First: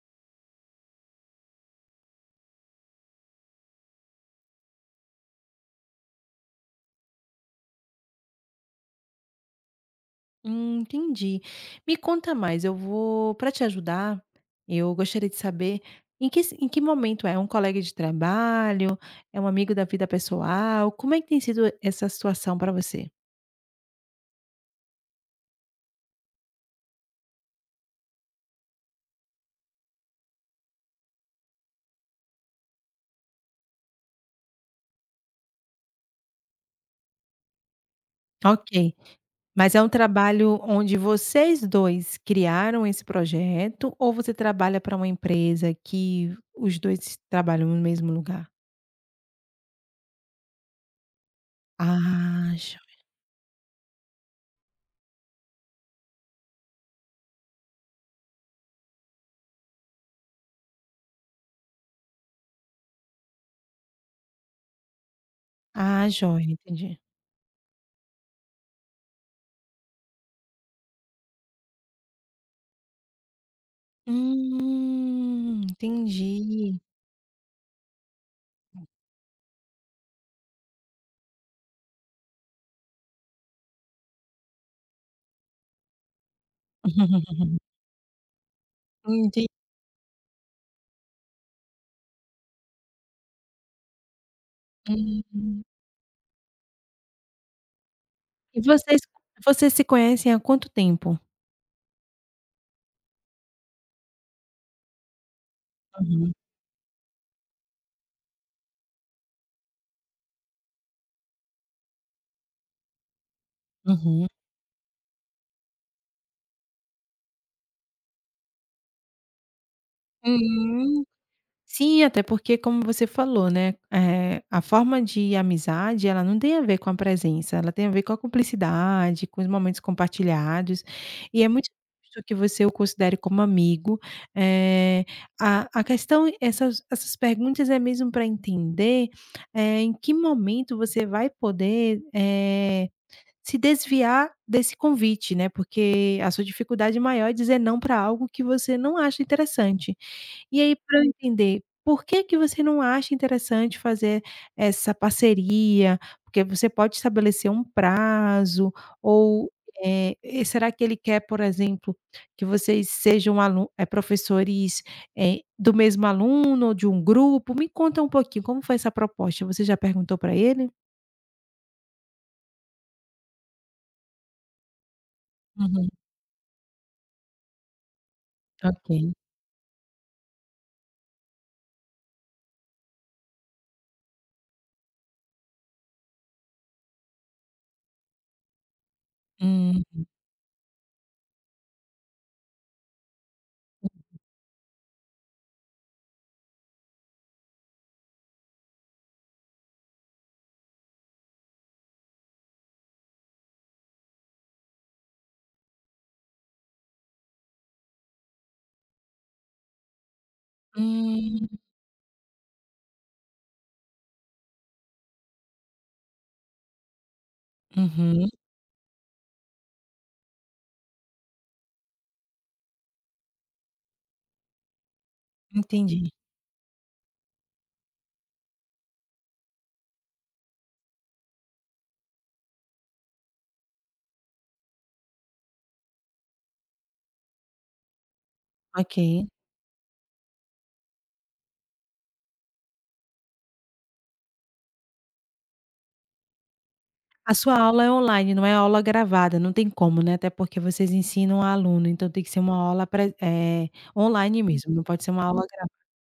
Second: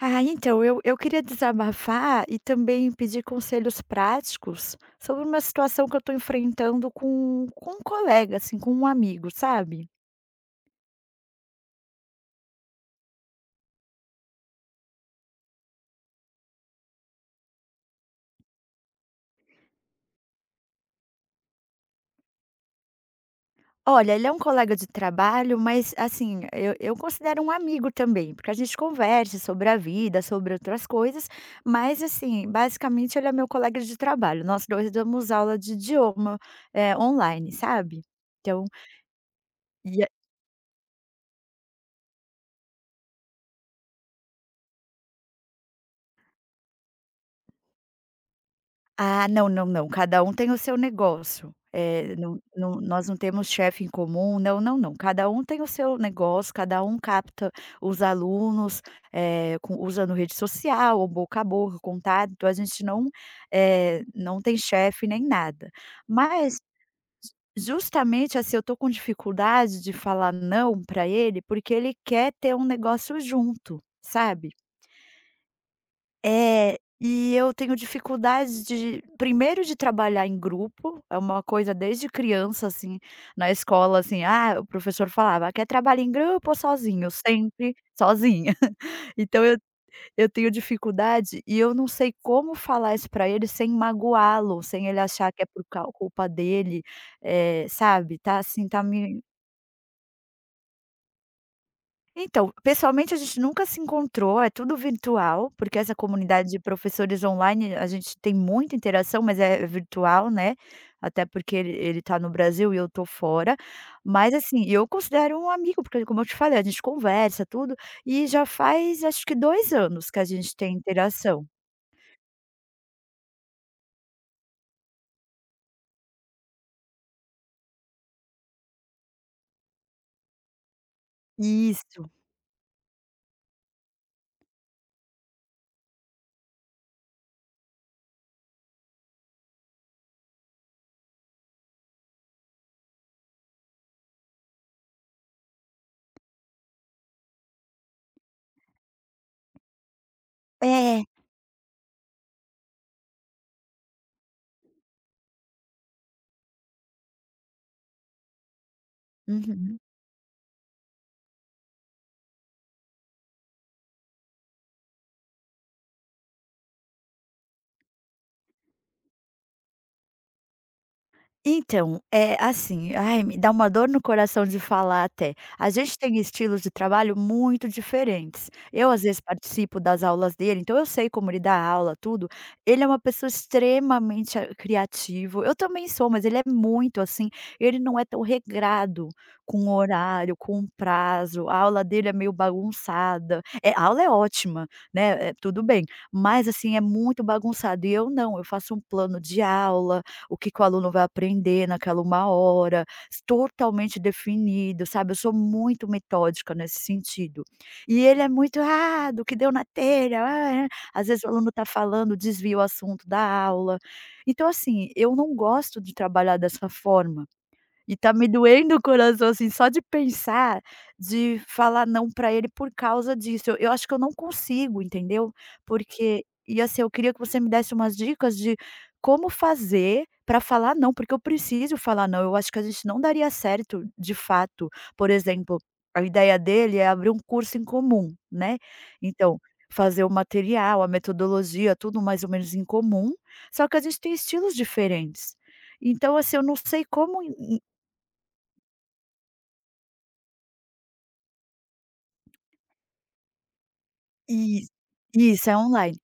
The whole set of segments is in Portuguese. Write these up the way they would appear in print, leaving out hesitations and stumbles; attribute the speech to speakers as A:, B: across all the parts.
A: Ah, então, eu queria desabafar e também pedir conselhos práticos sobre uma situação que eu estou enfrentando com um colega, assim, com um amigo, sabe.
B: Entendi. Me conta mais, eu vou para te ajudar, eu gostaria de saber em que s em que momento é? É um colega de trabalho? É um amigo da vida pessoal? Como é que tem sido essa situação para você?
A: Olha, ele é um colega de trabalho, mas, assim, eu considero um amigo também, porque a gente conversa sobre a vida, sobre outras coisas, mas, assim, basicamente ele é meu colega de trabalho. Nós 2 damos aula de idioma, online, sabe. Então,
B: Ok, mas é um
A: e
B: trabalho onde vocês dois criaram esse projeto ou você trabalha para uma empresa que os 2 trabalham no mesmo lugar?
A: ah, não, não, não, cada um tem o seu negócio. Eh, não
B: Ah,
A: não
B: joia.
A: nós não temos chefe em comum, não, não, não, cada um tem o seu negócio, cada um capta os alunos, com usando rede social ou boca a boca, contato. Então a gente não, não tem chefe nem nada.
B: Ah, joia,
A: Mas,
B: entendi.
A: justamente, assim, eu tô com dificuldade de falar não para ele, porque ele quer ter um negócio junto, sabe? É,
B: Entendi.
A: e eu tenho dificuldades de primeiro de trabalhar em grupo, é uma coisa desde criança, assim, na escola, assim, ah, o professor falava: "Ah, quer trabalhar em grupo ou sozinho?", sempre sozinha. Então
B: Entendi.
A: eu tenho dificuldade e eu não sei como falar isso pra ele sem magoá-lo, sem ele achar que é
B: Hum.
A: por cau culpa dele, sabe, tá
B: E
A: assim, tá
B: vocês
A: me...
B: vocês se conhecem há quanto tempo?
A: Então, pessoalmente a gente nunca se encontrou, é tudo virtual, porque essa
B: Uhum,
A: comunidade de professores online, a gente tem muita interação, mas é virtual, né? Até porque ele tá no Brasil e eu tô fora.
B: uhum.
A: Mas assim, eu considero um amigo, porque como eu te falei, a gente conversa tudo, e já faz acho que 2 anos que a gente tem
B: Hum.
A: interação.
B: Sim, até porque como você falou, né, a forma de amizade ela não tem a ver com a presença, ela tem a ver com a cumplicidade, com os momentos compartilhados, e é muito
A: Isso.
B: justo que você o considere como amigo. Eh, a questão, essas perguntas é mesmo para entender, em que momento você vai poder, se desviar desse convite, né, porque a sua dificuldade maior é dizer não para algo que você não acha interessante. E aí para eu
A: É.
B: entender, por que que você não acha interessante fazer essa parceria? Porque você pode estabelecer um prazo ou,
A: Uhum.
B: e será que ele quer, por exemplo, que vocês sejam professores, do mesmo aluno ou de um grupo? Me conta um pouquinho, como foi essa proposta? Você já perguntou para ele?
A: Então, é assim, ai, me dá uma dor no coração de falar até. A
B: Uhum,
A: gente tem estilos de trabalho muito diferentes.
B: ok.
A: Eu, às vezes, participo das aulas dele, então eu sei como ele dá aula, tudo. Ele é uma pessoa extremamente a criativo, eu também sou, mas ele é muito assim, ele não é tão regrado com
B: Hum,
A: horário, com prazo, a aula dele é meio bagunçada. É, a aula é ótima, né, tudo bem, mas, assim, é muito bagunçado e eu não, eu faço um plano de aula, o que que o aluno vai aprender naquela uma hora, s totalmente definido, sabe, eu sou muito metódica nesse sentido. E ele é muito: "Ah, do que deu na telha, ah, ah". Às vezes o aluno
B: hum.
A: está falando, desvia o assunto da aula. Então assim, eu não gosto de trabalhar dessa forma. E tá
B: Uhum,
A: me doendo o coração, assim, só de pensar, de falar não pra ele por causa disso. Eu acho que eu não consigo, entendeu?
B: entendi.
A: Porque e assim, eu queria que você me desse umas dicas de como fazer pra falar não, porque eu preciso falar não. Eu acho que a gente não daria certo, de fato. Por exemplo, a ideia dele é abrir um curso em comum, né.
B: Ok.
A: Então, fazer o material, a metodologia, tudo mais ou menos em comum, só que a gente tem estilos diferentes. Então, assim, eu não sei como...
B: A sua aula é online, não é aula gravada, não tem como, né, até porque vocês ensinam a aluno, então tem que ser uma aula online
A: E
B: mesmo, não pode ser uma aula
A: isso, é
B: gravada.
A: online.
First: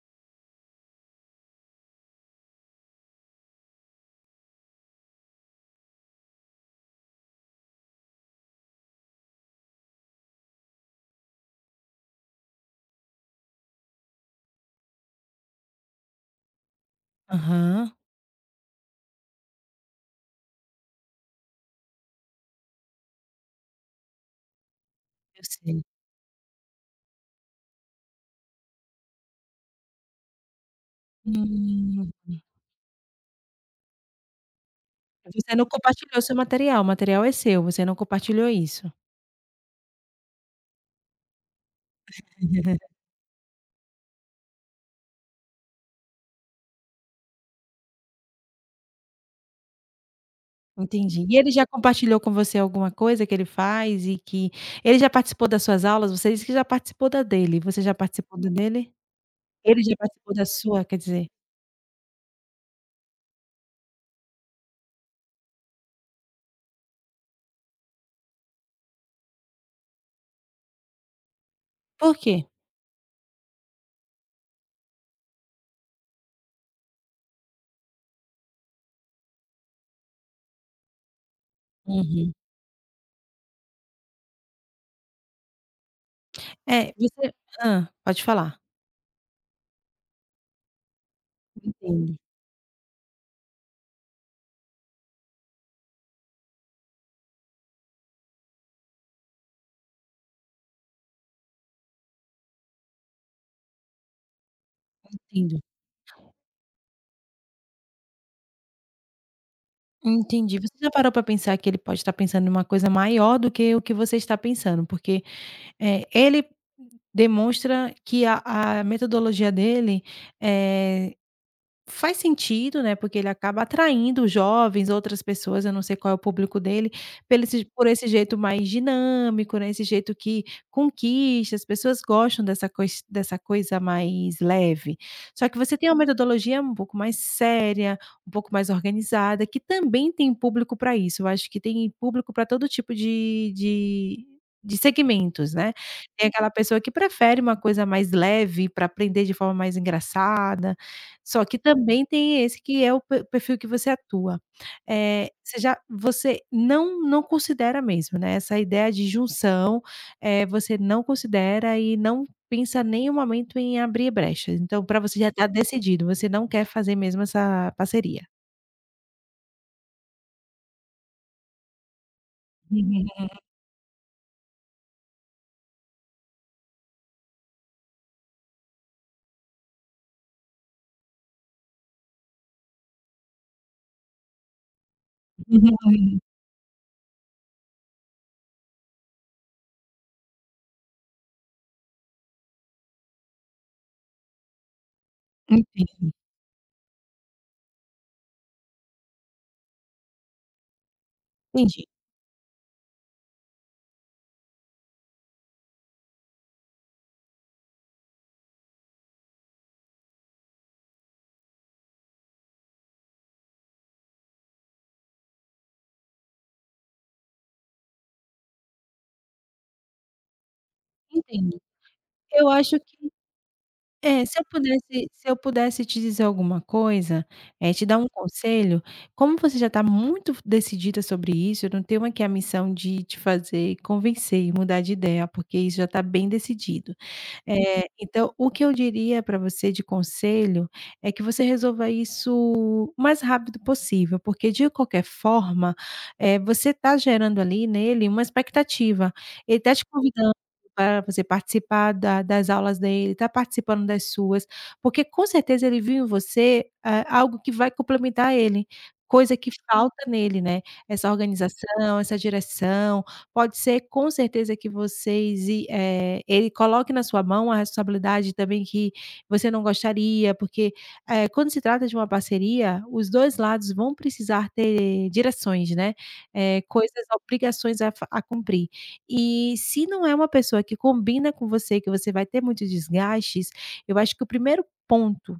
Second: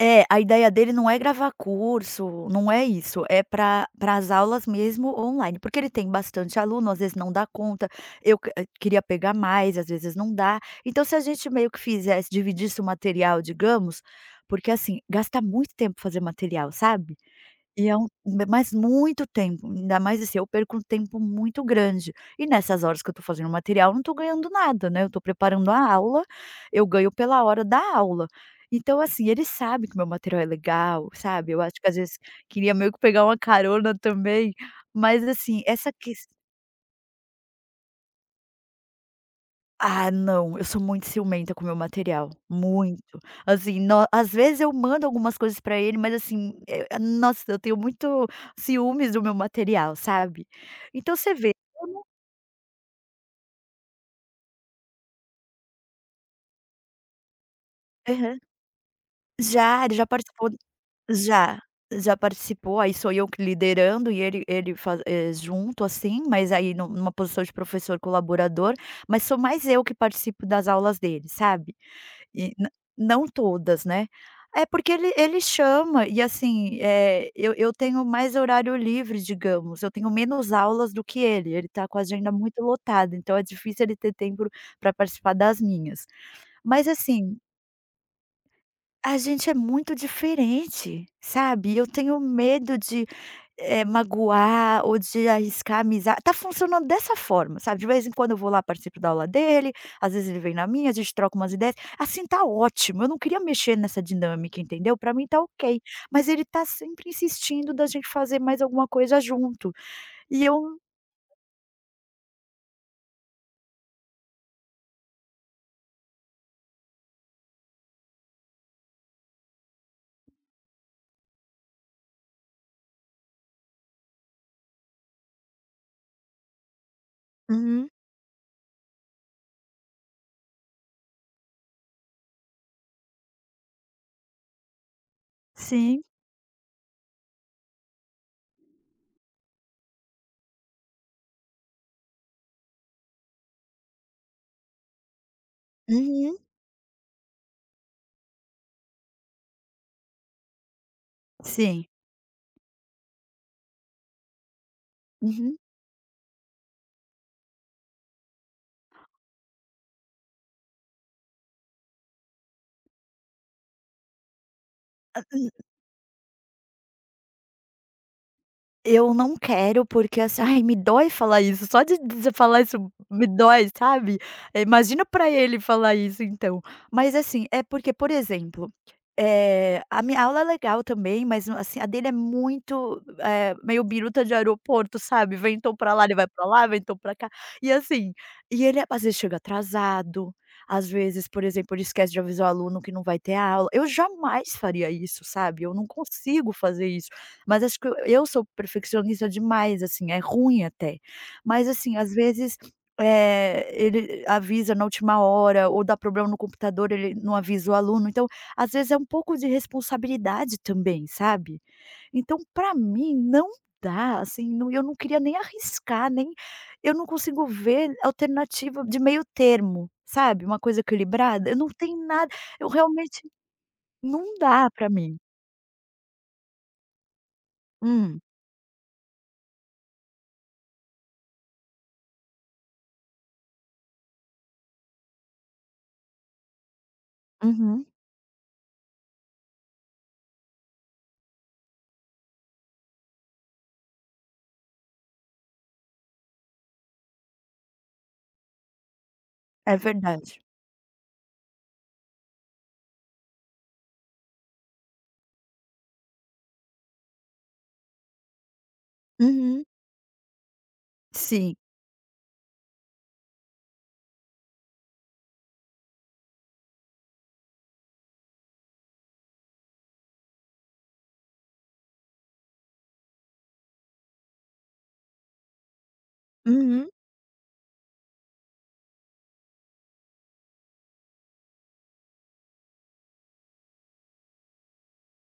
A: É, a ideia dele não é gravar curso, não é isso, é para as aulas mesmo online, porque ele tem bastante aluno, às vezes não dá conta, eu que queria pegar mais, às vezes não dá. Então se a gente meio que fizesse dividisse o material, digamos, porque assim, gasta muito tempo fazer material, sabe? E
B: Aham,
A: é um mas muito tempo, ainda mais assim, eu perco um tempo muito grande. E nessas horas que eu tô fazendo o material, eu não tô ganhando nada, né, eu tô
B: eu
A: preparando
B: sei.
A: a aula, eu ganho pela hora da aula. Então assim, ele sabe que meu material é legal, sabe, eu acho que às
B: Hum.
A: vezes queria meio que pegar uma carona também, mas
B: Você
A: assim,
B: não
A: essa
B: compartilhou
A: ques...
B: seu material, o material é seu, você não compartilhou isso.
A: Ah, não, eu sou muito ciumenta com o meu material, muito. Assim, no às vezes eu mando algumas coisas pra ele, mas assim, nossa, eu tenho muito ciúmes do meu material, sabe. Então
B: Entendi.
A: você
B: E ele
A: vê,
B: já
A: eu não...
B: compartilhou com você alguma coisa que ele faz e que ele já participou das suas aulas? Você disse que já participou da dele, você já participou
A: Aham.
B: da dele? Ele
A: Já, ele
B: já
A: já
B: participou da
A: participou.
B: sua, quer dizer.
A: Já, já participou, aí sou eu que liderando e ele faz junto, assim, mas aí nu numa posição de professor colaborador, mas sou mais eu que participo das aulas dele, sabe.
B: Por quê?
A: E nã não todas, né. É porque ele chama e assim, eu tenho mais horário livre, digamos, eu tenho menos aulas do que ele tá com a agenda
B: Uhum.
A: muito lotada, então é difícil ele ter tempo para participar das minhas. Mas
B: É, você
A: assim
B: pode falar.
A: a gente é muito diferente, sabe. Eu
B: Entendo,
A: tenho medo de, magoar ou de arriscar amiza, tá funcionando dessa forma, sabe. De vez em quando eu vou lá, participo da aula dele, às vezes ele vem na minha, a gente troca umas ideias, assim tá ótimo, eu não queria mexer nessa dinâmica, entendeu. Pra mim tá
B: entendo.
A: ok, mas ele tá sempre insistindo da gente fazer mais alguma coisa junto, e
B: Entendi.
A: eu...
B: Você já parou pra pensar que ele pode estar pensando em uma coisa maior do que o que você está pensando? Porque, ele demonstra que a metodologia dele, eh faz sentido, né, porque ele acaba atraindo jovens, outras pessoas, eu não sei qual é o público dele, pelo esse por
A: Uhum,
B: esse jeito mais dinâmico, né, esse jeito que conquista, as pessoas gostam dessa cois dessa coisa mais leve. Só que você tem uma
A: sim,
B: metodologia um pouco mais séria, um pouco mais organizada, que também tem público para isso, eu acho que tem público para todo tipo de de segmentos, né. Tem
A: uhum,
B: aquela pessoa que prefere uma coisa mais leve para aprender de forma mais engraçada, só que
A: sim,
B: também tem esse que é o pe perfil que você atua.
A: uhum.
B: Você já você não considera mesmo, né, essa ideia de junção, você não considera e não pensa nenhum momento em abrir brechas. Então para você já está decidido, você não quer fazer mesmo essa parceria.
A: Eu não quero, porque assim, ai, me dói falar isso, só de você falar isso
B: Uhum.
A: me dói, sabe. Imagina pra ele falar isso então. Mas assim, é porque, por exemplo, a minha aula é legal também, mas assim, a dele é muito, meio biruta de aeroporto, sabe. Ventou pra lá, ele vai pra lá, ventou pra cá. E assim, e ele às vezes chega atrasado, às vezes, por exemplo, ele esquece de avisar o aluno que não vai ter aula. Eu jamais faria isso, sabe, eu não
B: Entendi,
A: consigo fazer isso. Mas acho que eu sou perfeccionista demais, assim, é ruim até. Mas,
B: entendi.
A: assim, às vezes, ele avisa na última hora ou dá problema no computador, ele não avisa o aluno, então, às vezes, é um pouco de responsabilidade também, sabe. Então, para mim, não dá, assim, não eu não queria nem arriscar, nem eu não consigo ver alternativa de meio termo, sabe, uma coisa equilibrada. Eu
B: Entendo.
A: não tem nada,
B: Eu
A: eu
B: acho que
A: realmente
B: é,
A: não
B: se eu
A: dá para
B: pudesse
A: mim.
B: te dizer alguma coisa, te dar um
A: Hum,
B: conselho, como você já está muito decidida sobre isso, eu não tenho aqui a missão de te fazer convencer e mudar de ideia, porque isso já está bem decidido.
A: uhum,
B: Então o que eu diria para você de conselho é que você resolva isso o mais rápido possível, porque de qualquer forma, você está gerando ali nele uma expectativa. Ele está
A: é
B: te convidando
A: verdade.
B: para você participar da das aulas dele, está participando das suas, porque com certeza ele viu em você, algo que vai complementar ele, coisa que
A: Uhum,
B: falta nele, né. Essa
A: sim.
B: organização, essa direção, pode ser com certeza que vocês e ele coloque na sua mão a responsabilidade também que você não gostaria, porque, quando se trata de uma parceria, os 2 lados vão precisar ter direções, né,
A: Uhum.
B: coisas, obrigações a cumprir. E se não é uma pessoa que combina com você, que você vai ter muitos desgastes, eu acho que o primeiro ponto,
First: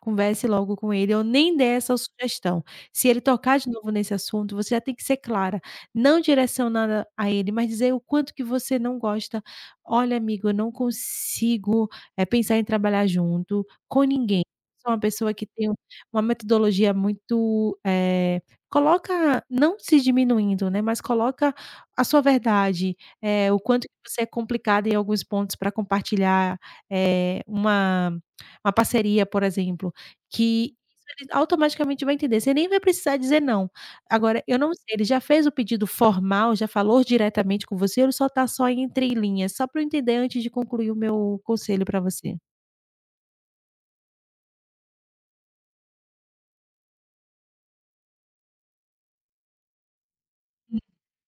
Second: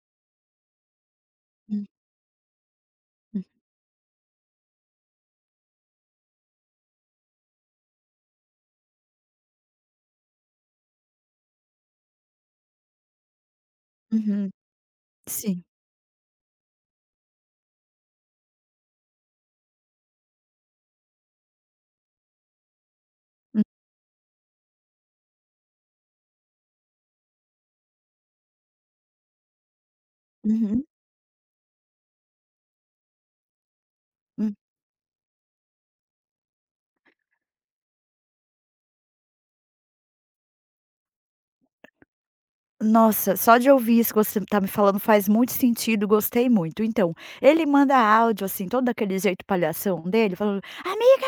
B: converse logo com ele ou nem dê
A: Hum,
B: essa sugestão. Se ele
A: hum,
B: tocar de novo nesse assunto, você já tem que ser clara, não direcionada a ele, mas dizer o quanto que você não gosta. "Olha amigo, eu não consigo, pensar em trabalhar junto com ninguém.
A: uhum,
B: Sou uma pessoa que
A: sim.
B: tem uma metodologia muito, coloca não se diminuindo, né, mas coloca a sua verdade, o
A: Hum,
B: quanto que você é complicada em alguns pontos para compartilhar, eh, uma uma parceria, por exemplo. Que
A: uhum,
B: isso ele automaticamente vai entender, você nem vai precisar dizer não. Agora,
A: hum.
B: eu não sei, ele já fez o pedido formal, já falou diretamente com você ou ele só está só entre linhas? Só para eu entender antes de concluir o meu conselho para você.
A: Nossa, só de ouvir isso que você tá me falando faz muito sentido, gostei muito. Então, ele manda áudio, assim, todo daquele jeito palhação dele, falando: "Amiga,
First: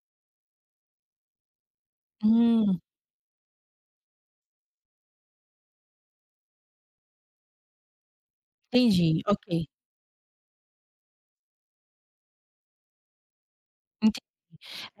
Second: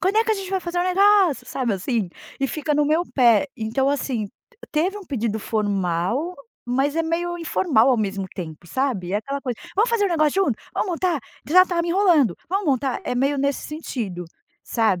A: quando é que a gente vai fazer um negócio?", sabe, assim? E fica
B: Hum,
A: no meu pé. Então, assim, teve um pedido formal, mas é meio informal ao mesmo tempo, sabe? É
B: entendi,
A: aquela coisa:
B: ok.
A: "Vamos fazer um negócio junto? Vamos montar? Já tá me enrolando, vamos montar?". É meio nesse sentido,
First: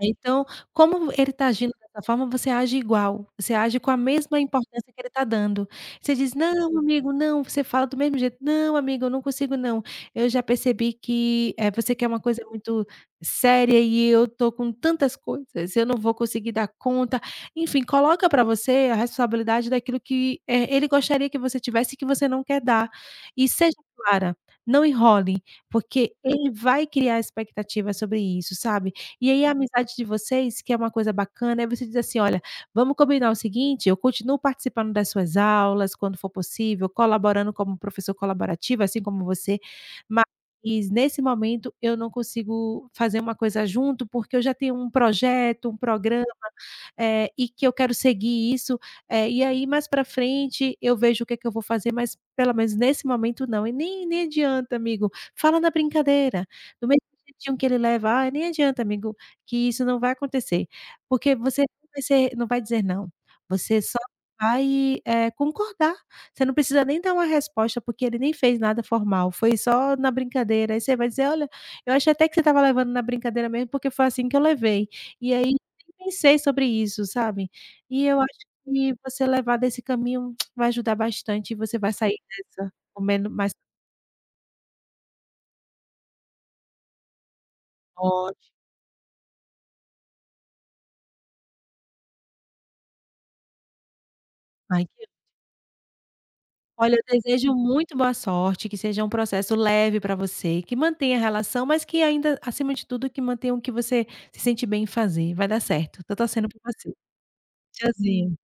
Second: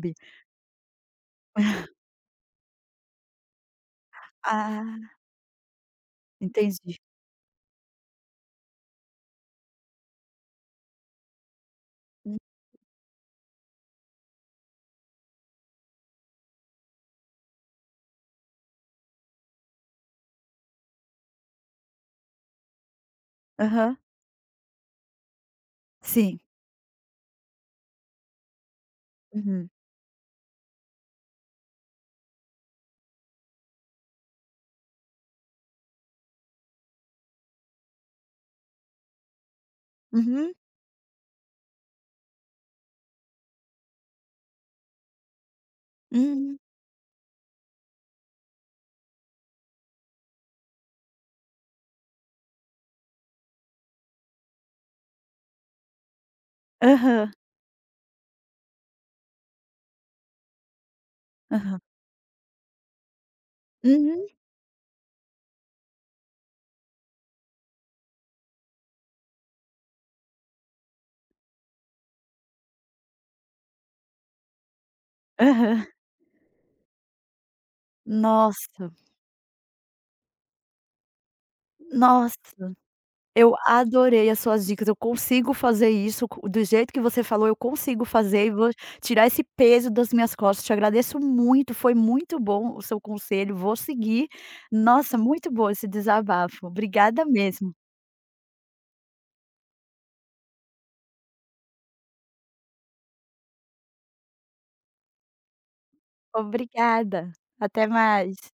B: É, então, como ele está agindo dessa forma, você age igual, você age com a mesma importância que ele
A: Ah,
B: está dando. Você diz: "Não,
A: entendi.
B: amigo, não", você fala do mesmo jeito: "Não, amigo, eu não consigo não. Eu já percebi que, você quer uma
A: Hum,
B: coisa muito séria e eu estou com tantas coisas, eu não vou conseguir dar conta". Enfim, coloca para você a responsabilidade daquilo que, ele gostaria que você tivesse e que você não quer dar. E seja
A: aham,
B: clara, não enrole, porque
A: sim.
B: ele vai criar expectativa sobre isso, sabe? E aí a
A: Uhum,
B: amizade de vocês, que é uma coisa bacana, é você dizer assim: "Olha, vamos combinar o seguinte, eu continuo participando das suas aulas, quando for possível, colaborando como professor colaborativo, assim como você, mas
A: uhum,
B: nesse momento eu não consigo fazer uma coisa junto, porque eu já tenho um projeto, um programa,
A: uhum,
B: e que eu quero seguir isso, e aí mais para frente eu vejo o que é que eu vou fazer, mas pelo menos nesse momento não". E nem adianta, amigo, fala na brincadeira. Do mesmo
A: aham,
B: jeitinho que ele leva: "Ai, nem adianta amigo, que isso não vai acontecer", porque você
A: aham,
B: não vai dizer não, você só
A: uhum,
B: vai, concordar, você não precisa nem dar uma resposta, porque ele nem fez nada formal, foi só na brincadeira, aí você vai dizer: "Olha, eu achei até que você estava levando na brincadeira mesmo, porque foi assim que eu levei, e aí nem
A: aham.
B: pensei sobre isso", sabe. E eu acho
A: Nossa,
B: que você levar desse caminho vai ajudar bastante e você vai sair dessa
A: nossa,
B: comendo mais
A: eu adorei as suas dicas, eu consigo fazer isso co do jeito que você falou, eu consigo fazer
B: forte.
A: e vou tirar esse peso das minhas costas. Te agradeço muito, foi muito bom o seu conselho, vou seguir.
B: Ai, que
A: Nossa, muito bom esse desabafo.
B: Olha, eu
A: Obrigada
B: desejo
A: mesmo.
B: muito boa sorte, que seja um processo leve para você, que mantenha a relação, mas que ainda, acima de tudo, que mantenha o que você se sente bem em fazer. Vai dar certo. Tô torcendo por você.
A: Obrigada, até mais.
B: Tchauzinho.